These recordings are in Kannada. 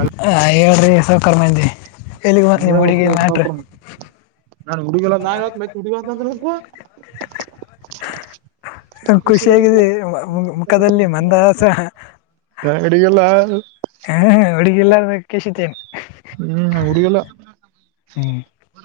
ಅಲ್ ಹ ಹೇಳ್ರಿ ಸೌಕರ್ಮಂದಿ ನೀಗತ ಸಕ ನಾನು ಹುಗಲ್ಲ ನಾನ್ ಮ ಹುಡುಗ ನಂತ್ರ ನಕೂ ಖುಷಿಯಾಗಿದೆ ಮ- ಮು- ಮುಖದಲ್ಲಿ ಮಂದಹಾಸ ಷಂಗಡಿಗೆಲ್ಲ ಹ್ಮ್, ಹುಡುಗಿ ಇಲ್ಲಾರ್ದ ಕೇಶಿತೇನು ಹ್ಮ್ ಉರಿಗಲ್ಲ ಹ್ಮ್ ಒ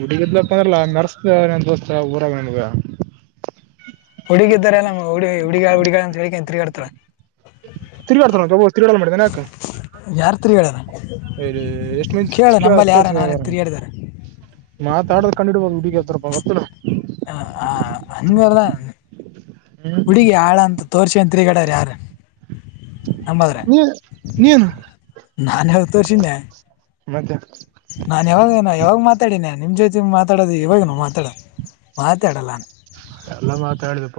ಹುಡುಗಿದ್ಲಪ್ಪ ಅಂದ್ರಲ್ಲಾ ಮರ್ಸತ ನನ್ ದೋಸ್ತ ಊರವ ನಮಗ ಹುಡಿಗ ಇದ್ದಾರೆ ಎಲ್ಲ ಹ ಹುಗ ಹುಡಿಗಾ ಅಂತ ಹೇಳ ತಿಗಾಡ್ತಾರ ತಿರಿಡ್ತ ತಿರುಾಡ ಮಾಡಿದೆ ಏನ ಯಾಕ್ ಯಾರು ತಿರಿ ಹೇಳಣ ಹೇಳ ಎಷ್ಟುಮಂದಿ ಯಾರ ತೋರ್ಸ ನಾನು ತಿರುಗಾಡಿದಾರೆ [inaudible] ಮಾತಾಡದು ಕಂಡಿಡ್ಬ ಹಡಗ ಹತಾರಪ್ಪ ಗೊತ್ತ ಅಂದ್ಮೇಲೆ ಹುಡುಗಿ ಆಳ ಅಂತ ತೋರ್ಸ ತಿರಿಗಡಾರ ಯಾರ ನಂಬದ್ರೆ ನೀ ನೀನು ನಾನ ತೋರ್ಸಿದ್ದೆ ಮತ್ತೆ ನಾನ್ ಯಾವಾಗ ಯಾವಾಗ ಮಾತಾಡಿನ ನಿಮ್ ಜೊತೆ ಮಾತಾಡೋದು ಇವಾಗನು ಮಾತಾಡ ಮಾತಾಡಲನ್ ಎಲ್ಲಾ ಮಾತಾಡಿದಪ್ಪ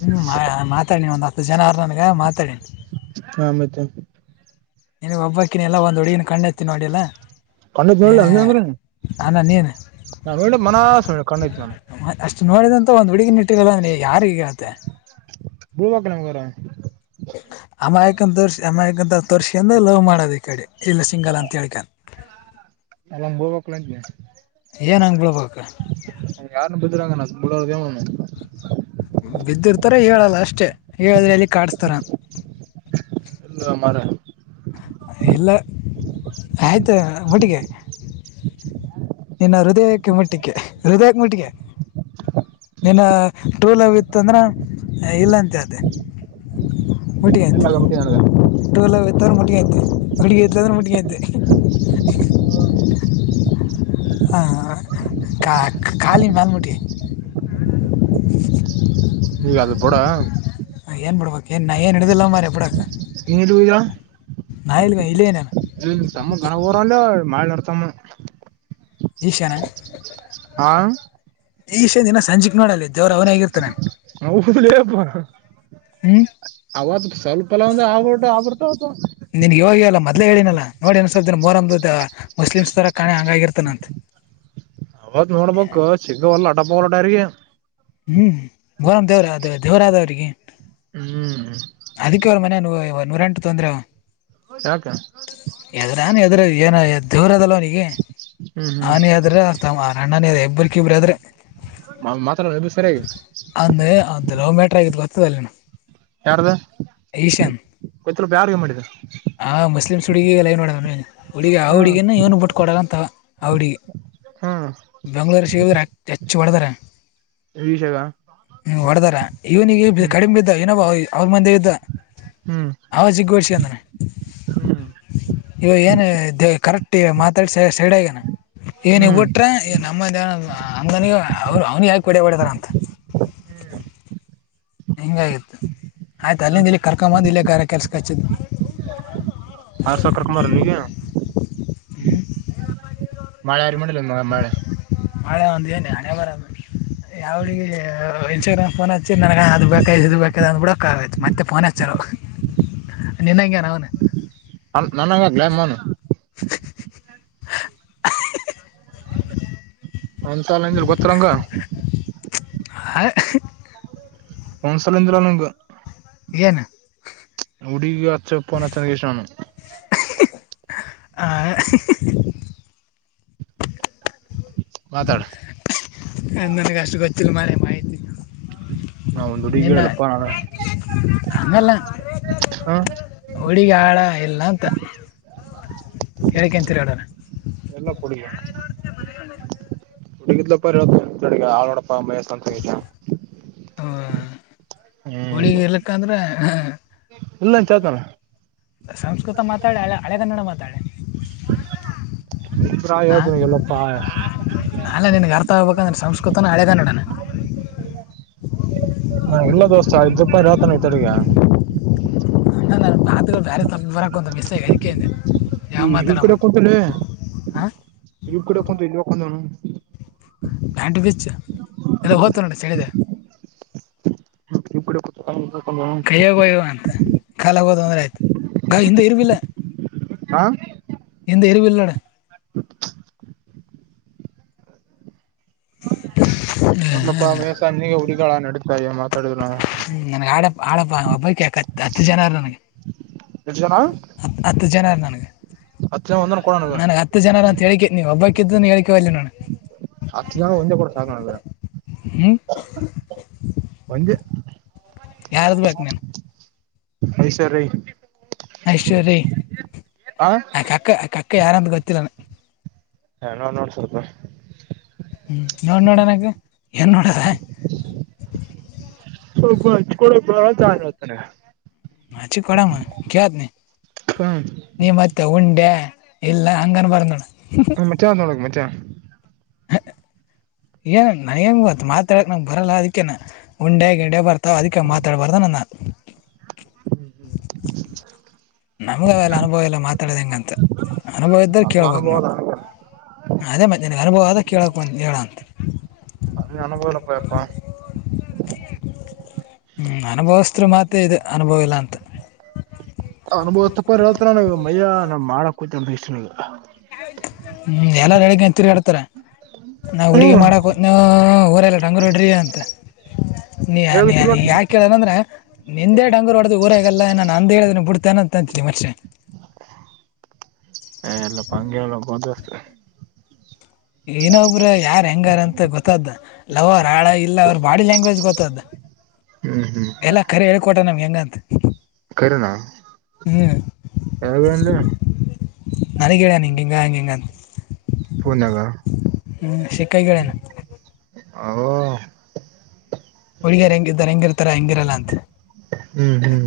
ಹ್ಮ್ ಮಾತಾಡಿ ಒಂದ್ ಹತ್ತು ಜನ ಅವರ ನನ್ಗ ಮಾತಾಡಿನಿ ಹಾ ಮಿತ ನೀ ಒಬ್ಬಕ್ಕಿನ ಎಲ್ಲ ಒಂದ್ ಹುಡಿಗಿನ ಕಣ್ಣತಿ ನೋಡಿಲ್ಲಾ ಕ್ಣತ್ ಹಂಗಗೆ ಅಂದ್ರೆ [inaudible] ಹ ನ ನೀನ್ ಕಣ್ಣೈತ್ ನಾನು ಅಷ್ಟು ನೋಡಿದಂತ ಒಂದು ಹುಡ್ಗಿನ ಯಾರಿಗೆ ಹೀಗಾಗುತ್ತೆ ಬಳ್ಬಕ್ ನಮ್ಗರ [inaudible] ಅಮಾಯಕನ್ ತೋರ್ಸಿ ಅಮಾಯಕನ್ ತೋರ್ಸಿ ಅಂದ ಲವ್ ಮಾಡೋದು ಈ ಕಡೆ ಇಲ್ಲ ಸಿಂಗಲ್ಲ ಅಂತ ಹೇಳ್ಕ ಅಲ್ಲ ಹೋಗಕ್ಲಂತಿ ಏನ್ ಹಂಗ್ ಬಿಳ್ಬೇಕ ಬುಡ ಕಮ್ಮ [unintelligible] ಬಿದ್ದಿರ್ತಾರ ಹೇಳಲ್ಲ ಅಷ್ಟೆ ಹೇಳಿದ್ರೆ ಎಲ್ಲಿ ಕಾಡಸ್ತಾರ ಇಲ್ಲ ಮರ್ರೆ ಇಲ್ಲ ಆಯ್ತು ಒಟ್ಟಿಗೆ ಹ [inaudible] ಇನ್ನ ಹೃದಯಕ್ಕೆ ಮುಟ್ಟಕ್ಕೆ ಹೃದಯಕ್ಕೆ ಮುಟ್ಟಿಗೆ ನಿನ್ನ ಟ್ರು ಲವ್ ಇತ್ತ ಅಂದ್ರ ಇಲ್ಲಂತೆ ಅದೆೇ ಮಟಿಗಂತ ಎಲ್ಲ [unintelligible] ಆಗಬಿಟ್ಟಿ ನನಗ ೋಲ [inaudible] ರ ಮಟ್ಟಿಗೆಯತೆ ಹಡುಗೆ ತಾರ ಮಟ್ಟಿಗೆಂತೆ [inaudible] ಹಾ ಕಾಲಿನ ಭಲ್ಮಟ್ಟಿ [inaudible] ಈಗ ಅದು ಬೂಡ ಎನ್ ಬಿಡ್ಬೇಕ್ ಎನ್ ನಡೆದಿಲ್ಲ ಮಾರ್ರೆ ಬಿಡಕ್ಕೆ ಎನ್ನ ದಾ [inaudible] [unintelligible] ನಾ ಇಲ್ವ ಇಲ್ಲ ಏನೇ ಇ ತಮ್ಮ ಗನ ಊರ ಅಲ್ಲ ಮಾಡನೋ ತಮ್ಮ ಈಶಾನ ಆ ಈಷೆ ದಿನ ಸಂಜೆಕ್ ನೋಡಲ್ಲಿ ದೇವ್ರು ಅವರೆ ಆಗಿರ್ತಾನೆ ಹೌದ್ಲೇಪ್ಪ ಹ್ಞೂ ಅವತ್ ಸ್ವಲ್ಪಲ್ಲ ಒಂದ ಆಬಟ್ಟ ಆಬಿಡ್ತವತ ಮೊದ್ಲೇ ಹೇಳನಲ್ಲ ನೋಡಿ ಇನ ಸ್ವಲ್ಪಾ ಮೊಹರಂ ಮುಸ್ಲಿಮ್ಸ್ ತರ ಕಾಣೆ ಹಂಗಾಗಿರ್ತಾನಂತ ಅವತ್ ನೋಡ್ಬೇಕು ಸಿಗ್ವಲ್ಲ ಟಪೋಗಟಾರಿಗೆ ಮೊಹರಂ ದೇವರ ಅೇ ದೇವರ ಅದವ್ರರಿಗೆ ಹ್ಮ್ ಅದಕ್ಕೆ ಅವ್ರ ಮನೆ ನೂರಂಟು ತೊಂದ್ರೆ ಯಾಕ ಏನ ದೂರ ಅದಲ್ಲವ ಅವನಿಗೆ ಹ್ಮ್ ಹ್ಮ್ ಆನೆ ಅ ಆದ್ರೆ ಅಣ್ಣನ ಇಬ್ಬ್ರಕ ಇಬರು ಆದ್ರೆ ಮಾತ್ದಲ್ ಇಬ್ರು ಸರಿಯಾಗಿ ಹದುಲವ ಮೀಟ್ರ ಆಗಿತ್ತು ಗೊತ್ತದಲ್ಲಿನ ಯಾರ್ದ ಗೊತ್ತಿಲ್ಪ ಯಾರ್ ಏನ್ ಮಾಡಿದ್ರು ಹುಡುಗಿಗೆ ಲೈನ್ ನೋದ ಹುಡುಗ ಆ ಹ್ಮ್ ಹುಡುಗಿಯನ ಏನು ಬಿಟ್ಕೊಡಂತ ಹುಡಿಗೆ ಹ್ಮ್ ಬೆಂಗ್ಳೂರು ಶೇಗದ್ರ ಹೆಚ್ಚು ಹೊಡದ್ರ ವಿಷಗ ಇವನಿಗೆ ಹ್ಮ್ ಕಡಿಮೆ ಇದ್ದ ಇವನ ಅವ್ರ ಮಂದೆ ಇದ್ದ ಹ್ಮ್ ಅವ ಸಿಗ ಕಂದ್ರ ಹ್ಮ್ ಇವ ಏನು ಕರೆಕ್ಟ್ ಮಾತಾಡ್ ಸೈಡಗನ ಏನ್ ಹ್ಮ್ ಇಬಟ್ರ ನಮ್ಮ ಅಂದನಗ ಅವ ಅವ್ನಿ ಯಾಕೆ ಹೊಡಬಡತಾರ ಅಂತ ಹ್ಮ್ ಹಿಂಗಾಗಿತ್ತು ಆಯ್ತು ಹ್ಮ್ ಅಲ್ಲಿಂದ ಇಲ್ಲಿ ಕರ್ಕೊದು ಇಲ್ಲ ಗ ಕೆಲ್ಸಕ್ಕೆ ಹಚ್ಚಿದ್ದ ಆರ್ ಸೌಕರ್ ಕುಮಾರ್ ನೀಗೆ ಹ್ಮ್ ಮಳೆ ಯಾರಿಗ್ ಮಳೆ ಮಾಡಿಲ್ಲ ಹಳೆ ಆಂದ ಹಳ ಮರ ಯಾವಿಗೆ ಇನ್ಸ್ಟಾಗ್ರಾಮ್ ಫೋನ್ ಹಚ್ಚಿ ನನಗ ಅದ ಬೇಕ ಬೇಕ ಅ ಬಿಡಕ್ ಆತ್ ಮತ್ತೆ ಫೋ ಹಚ್ಚಾರ ಹ್ಮ ನಿನ್ನಂಗಾನ ಅವನ ನನಂಗ್ಲಮ್ಮನು ಒಂದ್ಸಲ ನಿಂದಿಲ್ ಗೊತ್ರಂಗ ಹ [unintelligible] ಒಂದ್ಸಲಿಂದಿಲ್ಲ ನಂಗಗ ನು ಉಡಿ ಅಚ್ಚಪ್ಪನ್ಚ್ಚನ್ ಕಷು ಆ ಮಾತಡ ಅ ನನಗೆ ಅಷ್ಟು ಗೊತ್ತಿಲ್ಲ ಮರ ಮಾಹಿತಿ ನಾ ಒಂದು ಹಡಿಗ್ ಹೇಳಪ್ಪಾ ನಾನು ಅಮಲ್ಲ ಹ ಹಳಗ ಆಳ ಇಲ್ಲ ಅಂತ ಹೇಳೇಳ್ಕಂತೀರಿ ಹೇಳಡೋಣ ಎಲ್ಲಾ ಕುಡಗ ಹಡುಗಿದ ಹಾಡಪ್ಪ ಮ ಹಓ ಹಳಗ ಇರ್ಲಕ್ಕ ಅಂದ್ರೆ ಇಲ್ಲ ಅಂತ ಹೇಳ್ತಾನ ಸಂಸ್ಕೃತ ಮಾತ್ರ ಮಾತಾಳೆ ಹಳೆ ಹಳೆಗನ್ನಡ ಮಾತಾಳೆ ಇಬ್ರ ಹ ಹೇಳ್ತಾನ ಎಲ್ಲಪ್ಪಾ ಹಾ ಅಲ್ಲ ನಿನ್ಗೆ ಗರ್ ತಾ ಹೋಗಬೇಕಂದ್ರೆ ಸಂಸ್ಕೃತನ ಅಳೆದ ನೋಡೋಣ ಹಾ ಎಲ್ಲ ದೋಸ್ತ ಐದ್ ರೂಪಾಯಿ ರಾತಾನ ಈತಗ ಅ ನ ಭತು ಬೇರೆ ತರಂತ ಮಿಸ್ನೆ ಈ ಇ ಕಡೆ ಕುಂತಾನ ಹಾಂ ಇಗ್ ಕಡೆ ಕುಂತ ಇಲ್ಂದ ಹ್ಯಾಂಡವಿಚ್ ಇಲ್ಲ ಹತ್ತು ನೋ ಚಳಿದೆ ಇರಿಬ್ ಕಡೆ ಕುಂತ ಅಲ್ಲಿ ಹೋಕೊಂಡವನು ಕೈಯ್ಯಾಗೋಯವ ಅಂತ ಕಾಲಾಗೋದು ಅಂದ್ರೆ ಆಯ್ತು ಗ ಹಿಂದೆ ಇರ್ಬಿಲ್ಲ ಹಾ ಎ ಎರಿವ ಇಲ್ಲಣ [inaudible] [unintelligible] ಎಲ್ಲಪ್ಪಾ ಮೇಸ ನೀಗ ಹುರಿಗಾ ನಡತಾಯ ಮಾತಾಡಿದ್ರು ಹ್ಮ್ ನನ್ಗೆ ಆಡ ಆಡಪ್ಪ ಒಬ್ಬ ಯ ಹತ್ತು ಜನಾರ ನನ್ಗೆ ಎಷ್ಟ ಜನ ಹತ್ತು ಜನ ಒಂದನ ಕೊಡ ನನಗ ನನ್ಗ್ ಹತ್ತು ಜನರಂತ ಹೇಕೇ ನೀವು ಒಬ್ಬಕ್ಕಿದ್ದ ಹೇಳ್ಕೇವ ಅಲ್ಲಿ ನಾನು ಅತ್ತು ಒಂಜ ಕೂಡ ಸಾಕಣಲ್ಲ ಹ್ಞೂ ಒಜ ಯಾರ್ದ ಬೇಕು ನೀನು ಯ್ ಸರ್ ರಐ ಐಶ್ವರೀ ಆ ಕಕ್ಕ ಆ ಕಕ್ಕ ಯಾರ ಅಂತ ಗೊತ್ತಿಲ್ಲಾನ ಹ ನಾ್ ನೋಡ್ ಸ್ಲ್ಪ ಹ್ಮ್ ನೋಡ್ ನೋಡ ನಗ ಏನ್ ನೋಡದ ಸ್ವಲ್ಪಚ್ಕಡ ಬತಾರೆ ಹಚಿ ಕೊಡಾಮ ಕೇಳತ್ ನೀ ನೀ ಮತ್ತೆ ಉಂಡೆ ಇಲ್ಲ ಹಂಗನ್ ಬಾರದನೋಡ ಹ್ಮ ಮಚ ನೋಡಕ್ ಮಚ ಏನ್ ನನಗೆ ಗೊತ್ತ ಮಾತಾಡಕ್ ನಂಗ್ ಬರಲ್ಲ ಅದಕ್ಕೇನ ಉಂಡೆ ಗಿಂಡೆ ಬರ್ತಾವ ಅದಿಕ ಮಾತಾಡ್ಬಾರ್ದ ನ ಹ ನಮ್ಗ ಅವೆಲ್ಲ ಅನುಭವ ಇಲ್ಲ ಮಾತಾಡದ ಹೆಂಗಂತ ಅನುಭವ ಇದ್ದ್ರ ನನ್ಗ ಕೇಳ್ಬೋಕ್ ಅನುಭವ ನಾವ ನನಗೆ ಅದೇ ಮತ್ತ್ಯಾ ನಿನಗ ಅನುಭವ ಅದ ಕೇಳಕ್ ಹೇಳಂತ ಅದ ಅನುಭವ ಇಲ್ಲಪಪ್ಪಾ ಹ್ಮ್ ಅನುಭವಸ್ರು ಮಾತ್ತೇ ಇದು ಅನುಭವ ಇಲ್ಲ ಅಂತ ಅನುಭವ ತಪ್ಪರ್ ಹಳ್ತ್ರ ನಗ ಮಯಾ ನಾ ಮಾಡಕ್ ಕೂತ ಅ ಇಗ ಹ್ಮ್ ಎಲ್ಲಾರ ಬೆಳಗ್ಂತರ್ ಹಡ್ತಾರ ನಾ ಹುಡುಗಿ ಹ್ಮ್ ಮಾಡಕ್ ಹದನ ಹಾ ಊರೆಲ್ಲ ರಂಗರೋಡ್ರಿ ಅಂತ ನೀ ಹೇಗ ನೀ ನೀ ತಿರ್ಗಾಡ್ ಯಾಕೆ ಹೇಳನಂದ್ರೆ ನಿಂದೆ ಡಂಗೂರ್ ಹೊಡ್ದ್ ಊರಾಗಲ್ಲ ನಾನು ಅಂದ ಹೇಳಿದ ಬಿಡ್ತೇನೆ ಅಂತ ಅಂತೀನಿ ಮತ್ತೆ [inaudible] ಹ ಎಲ್ಲ ಪಂಗಗೆಲ್ಲ ಬದ ಏನೊಬ್ರ ಯಾರ್ ಹೆಂಗಾರ ಅಂತ ಗೊತ್ತಾದ್ದ ಲವರ್ ಹಳ ಇಲ್ಲ ಅವ್ರ ಬಾಡಿ ಲ್ಯಾಂಗ್ವೇಜ್ ಗೊತ್ತದ ಹ್ಮ್ ಹ್ಮ್ ಎಲ್ಲ ಕರಿ ಹೇಳ್ಕೊಟ ನಮ್ ಹೆಂಗಂತ ಕರೆನಾ ಹ್ಮ್ ಯಾವಂದ ನನಗ ಹೇಳನ ಹಿಂಗಿಗ ಹಿಂಗಂಗಿಂತ ಪೂನಗ ಹ್ಮ್ ಶಿಕೈಗಳೇನು ಹ ಹುಡಿಗಾರ್ ಹೆಂಗದಿರ ಹೆಂಗಿರ್ತಾರ ಹೆಂಗಿರಲ್ಲ ಅಂತ ಹ್ಮ್ ಹ್ಮ್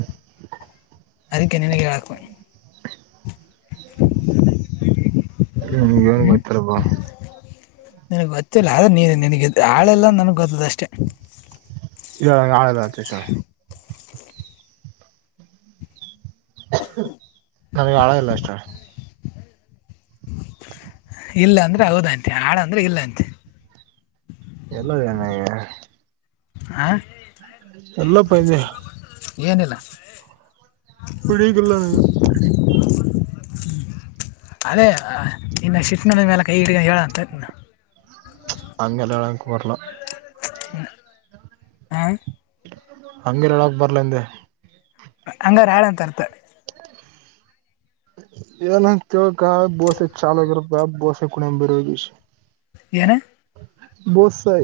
ಅದಕ್ಕೆ ನಿನಗೆ ಹೇಳಾಕ್ [inaudible] ಗೋತ್ತಿಲ್ಲ ಬ ನಿನ್ಗ್ ಗೊತ್ತಿಲ್ಲ ಆದ್ರೆ ನೀ ನಿನಗೆ ಹಾಳೆಲ್ಲ ನನ್ಗ್ ಗೊತ್ತದ ಅಷ್ಟೇ ಹೇಳ ನನಗ ಹಾಳ ಇಲ್ಲ ನನಗೆ ಹಾಳಾ ಇಲ್ಲ ಅಷ್ಟೇಳ ಇಲ್ಲ ಅಂದ್ರೆ ಹೌದಂತೆ ಹಾಳ ಅಂದ್ರೆ ಇಲ್ಲಂತೆ ಎಲ್ಲ ಜನಗೆ ಆ ಎಲ್ಲ ಪಯಂದ ಏನಿಲ್ಲ ಹುಡಗಿಲ್ಲ ನನಗ ಅದೇ ಇನ್ನು ಶಫನಂದ ಮೇಲ ಕೈ ಹಿಡ್ಗ ಹೇಳಂತ ಅಂಗ ಎಲ್ಲಳಂಕೂ ಬರಲ ಹಾ ಹಂಗ ಹೇಳಕ್ ಬರ್ಲ ಹಿಂದೆ ಹಂಗಾರ ಹಾಳ ಅಂತರ್ತ ಏನಂಗ ತೀಳಕ ಬೋಸೆ ಚಾಲೋಕ ಇರಬೇಕ ಬೋಸೆ ಕುಣ ಬರಷ ಏನ ಬೋಸೆ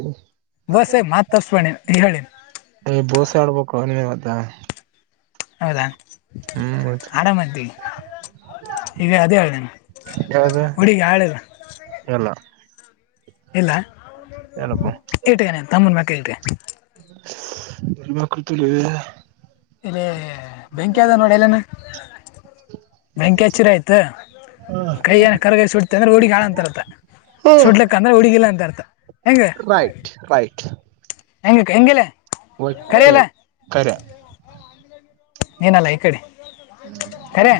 ಬಸ್ ಮಾತು ತಪ್ಪಿಸ್ಬೇಡಿ ಹೇಳಿ ಏ ಬೋಸೆ ಆಡ್ಬೇಕು ಅವ ನೀ ಮತ್ತ ಹೌದಾ ಹ್ಮ್ ಹೌದು ಆರಾಮಂತೀವಿ ಈಗ ಅದೇ ಹೇಳ್ ನೀನ ಯಾವ್ದ ಎಲ್ಲ ಇಲ್ಲ ಏನಪ್ಪ ಇಟಗಾನೆ ತಮ್ಮೂನ್ ಮಕ್ಕ ಟಿ ಬ ಬಕತಲ್ಲ ಇಲ್ಲಿ ಬೆಂಕಿ ಅದ ನೋಡಿ ಎಲ್ಲಾನ ಬೆಂಕಿ ಹಚ್ಚಿರ ಆಯ್ತು ಕೈಯ ಏನ ಕರಗೈ ಸುಡ್ತ ಅಂದ್ರೆ ಹುಡಿಗಿಳ ಅಂತ ಅರ್ಥ ಸುಡ್ಲಕ್ಕ ಅಂದ್ರೆ ಹುಡಿಗಿಲ್ಲಾ ಅಂತ ಅರ್ಥ ಹೆಂಗ ರೈಟ್ ರೈಟ್ ಹೆಂಗ ಹೆಂಗೆಲ್ಲ ಕೆ ಕರೆ ಏನಲ್ಲ ಈ ಕಡೆ ಖರೆ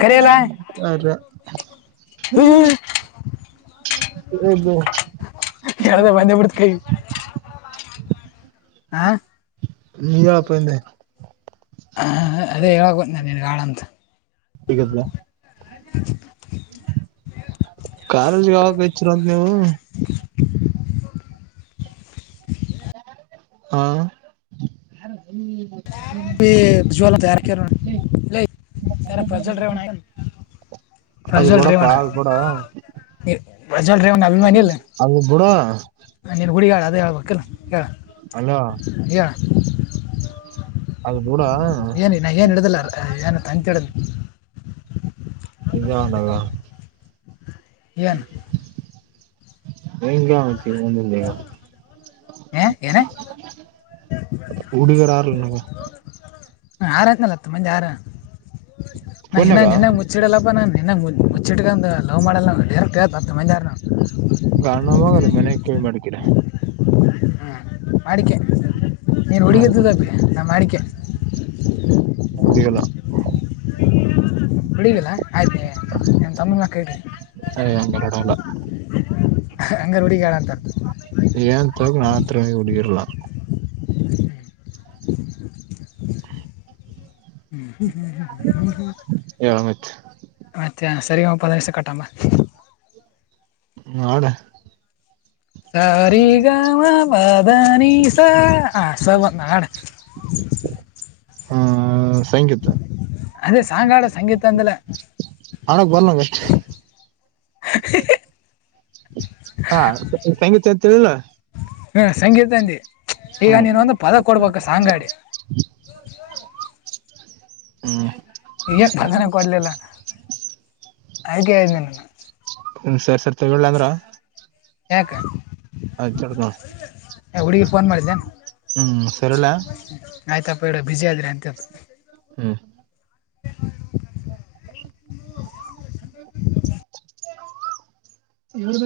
ಕಖರೆ ಎಲ್ಲ ಅದೆ ಹದು ಯದ ಬಂದಂದು ಬಿಡ್ತಕಿ ಹ ನೀ ಹೇಳಪ್ಪಂದೆ ಹ ಅದೇ ಹೇಳೋದ ನ ನಿನ್ಗೆ ಆಳ ಅಂತ ಕ [unintelligible] [inaudible] ಕಾಲೇಜ್ಗೆ ಯಕ ಇಚ್ಚರಂತ ನೀವು [inaudible] [inaudible] ಹಾ ಪ ಭಜಾಲ ತಯಾರಕ ನ ರ ಪ್ರಜಲ್ ಡ್ರೈವಣ ಆ ಅದು ಪ್ರಜಲ್ ಬಿಡಪ್ಪಾ ಡ್ರೈವಣ ಅದು ಬಿಡ ನೀ ಲ್ ರನ್ನ ಅಭಿಮಾನಿ ಲ್ಲ ಅಲ್ಲಿ ಬುಡ ಅದೇಬೇಕಕ್ಕಲ್ಲ ಹೇಳ ಅಲೋ ಹೇಳ ಅದು ಬಿಡ ಏನ ನಾ ಏನ್ ಹಡುದಿಲ್ಲ ಏನ್ ಅಂತ ಹೇಳಿದ್ ಎಜ ಹೊಂಡಾಗ ಎನ್ ಮ ಮತ್ತ ಒಂದ ಹ ಏನ ಉಡುಗರಾರಲ್ಲ ಹ ಆರನಲ್ಲ ಮಂಜೆ ಆರ ಫೋನ್ಯಾಗ ನಾನ್ನಾಗ್ ನೆನ್ ಮುಚ್ಚಿಡಲ್ಲಪ್ಪ ನ ನನ್ಗ ಮುಚ್ಚ ಮುಚ್ಚಿಟಕ ಲೋವ ಮಾಡಡಲ್ಲ ಡೇರ ಕತತ ಮಂದಾರನ ಗ ನ ಹೋಗಲ್ಲ ಮನೆಗ್ ಕೇಳ ಮಾಡಕೀರ ಹ್ಞೂ ಮಾಡಿಕೆ ನೀನು ಹುಡುಗದದ ನಾ ಮಾಡಿಕೆ ಹಂಗಲ್ಲ ಬಿಡವಿಲ್ಲ ಆಯ್ತ ನನ್ ತಮ್ಮನ ಕೇಳಿ ಯ ಒಂದೆರಡುಲ್ಲ ಹಂಗ ಹುಡಿಗಡ ಅಂತ ಏನ್ ತಕ ನಾ ಆತ್ರ ಕುಡರ್ಲಾ ಹ್ಮ್ ಹ್ಮ ಹ್ಮ್ ಹ್ಮ್ಮ್ಮ ಹಾಮ್ತ್ ಮತ್ತೆ ಸರಿ ಪಂದಸ ಕಟ್ಟಾಮ ಆಡ ಸರಿ ಗಾಮ ಬಧಾನ ಸ ಆಸವ ನಾಡ [inaudible] [inaudible] ಹ್ಮ ಸೈಂಕತ್ ಅದೇ ಸಾಂಗಾಡ ಸಂಗೀತ ಅಂದಲ ಹಾಡಕ್ ಬರಲ್ಲನಗೆ ಹೇಹೆ [unintelligible] ಹಾ ಸಂಗೀತ ಇತಿಲ್ಲ ಹ್ಮ ಸಂಗೀತಂದಿ ಈಗ ನೀನೊಂದು ಪದ ಕೊಡ್ಬೇಕ ಸಾಂಗ್ ಆಡಿ [inaudible] ಈಗ ಸಾಧನೆ ಕೊಡ್ಲಿಲ್ಲ ಹಾಗಯ್ ಆ ಹ್ಮ ಸರ್ ಸರ್ ತಗಳ್ಳ ಅಂದ್ರ ಯಾಕ ಆಯ್ತಡ್ತ ಫೋನ್ ಮಾಡಿದ್ದೆ ಹ್ಮ್ ಸರಿಲ್ಲ ಬೇಡ ಬಿಸಿ ಆದ್ರೆ ಅಂತ ಹ್ಮ್ [unintelligible]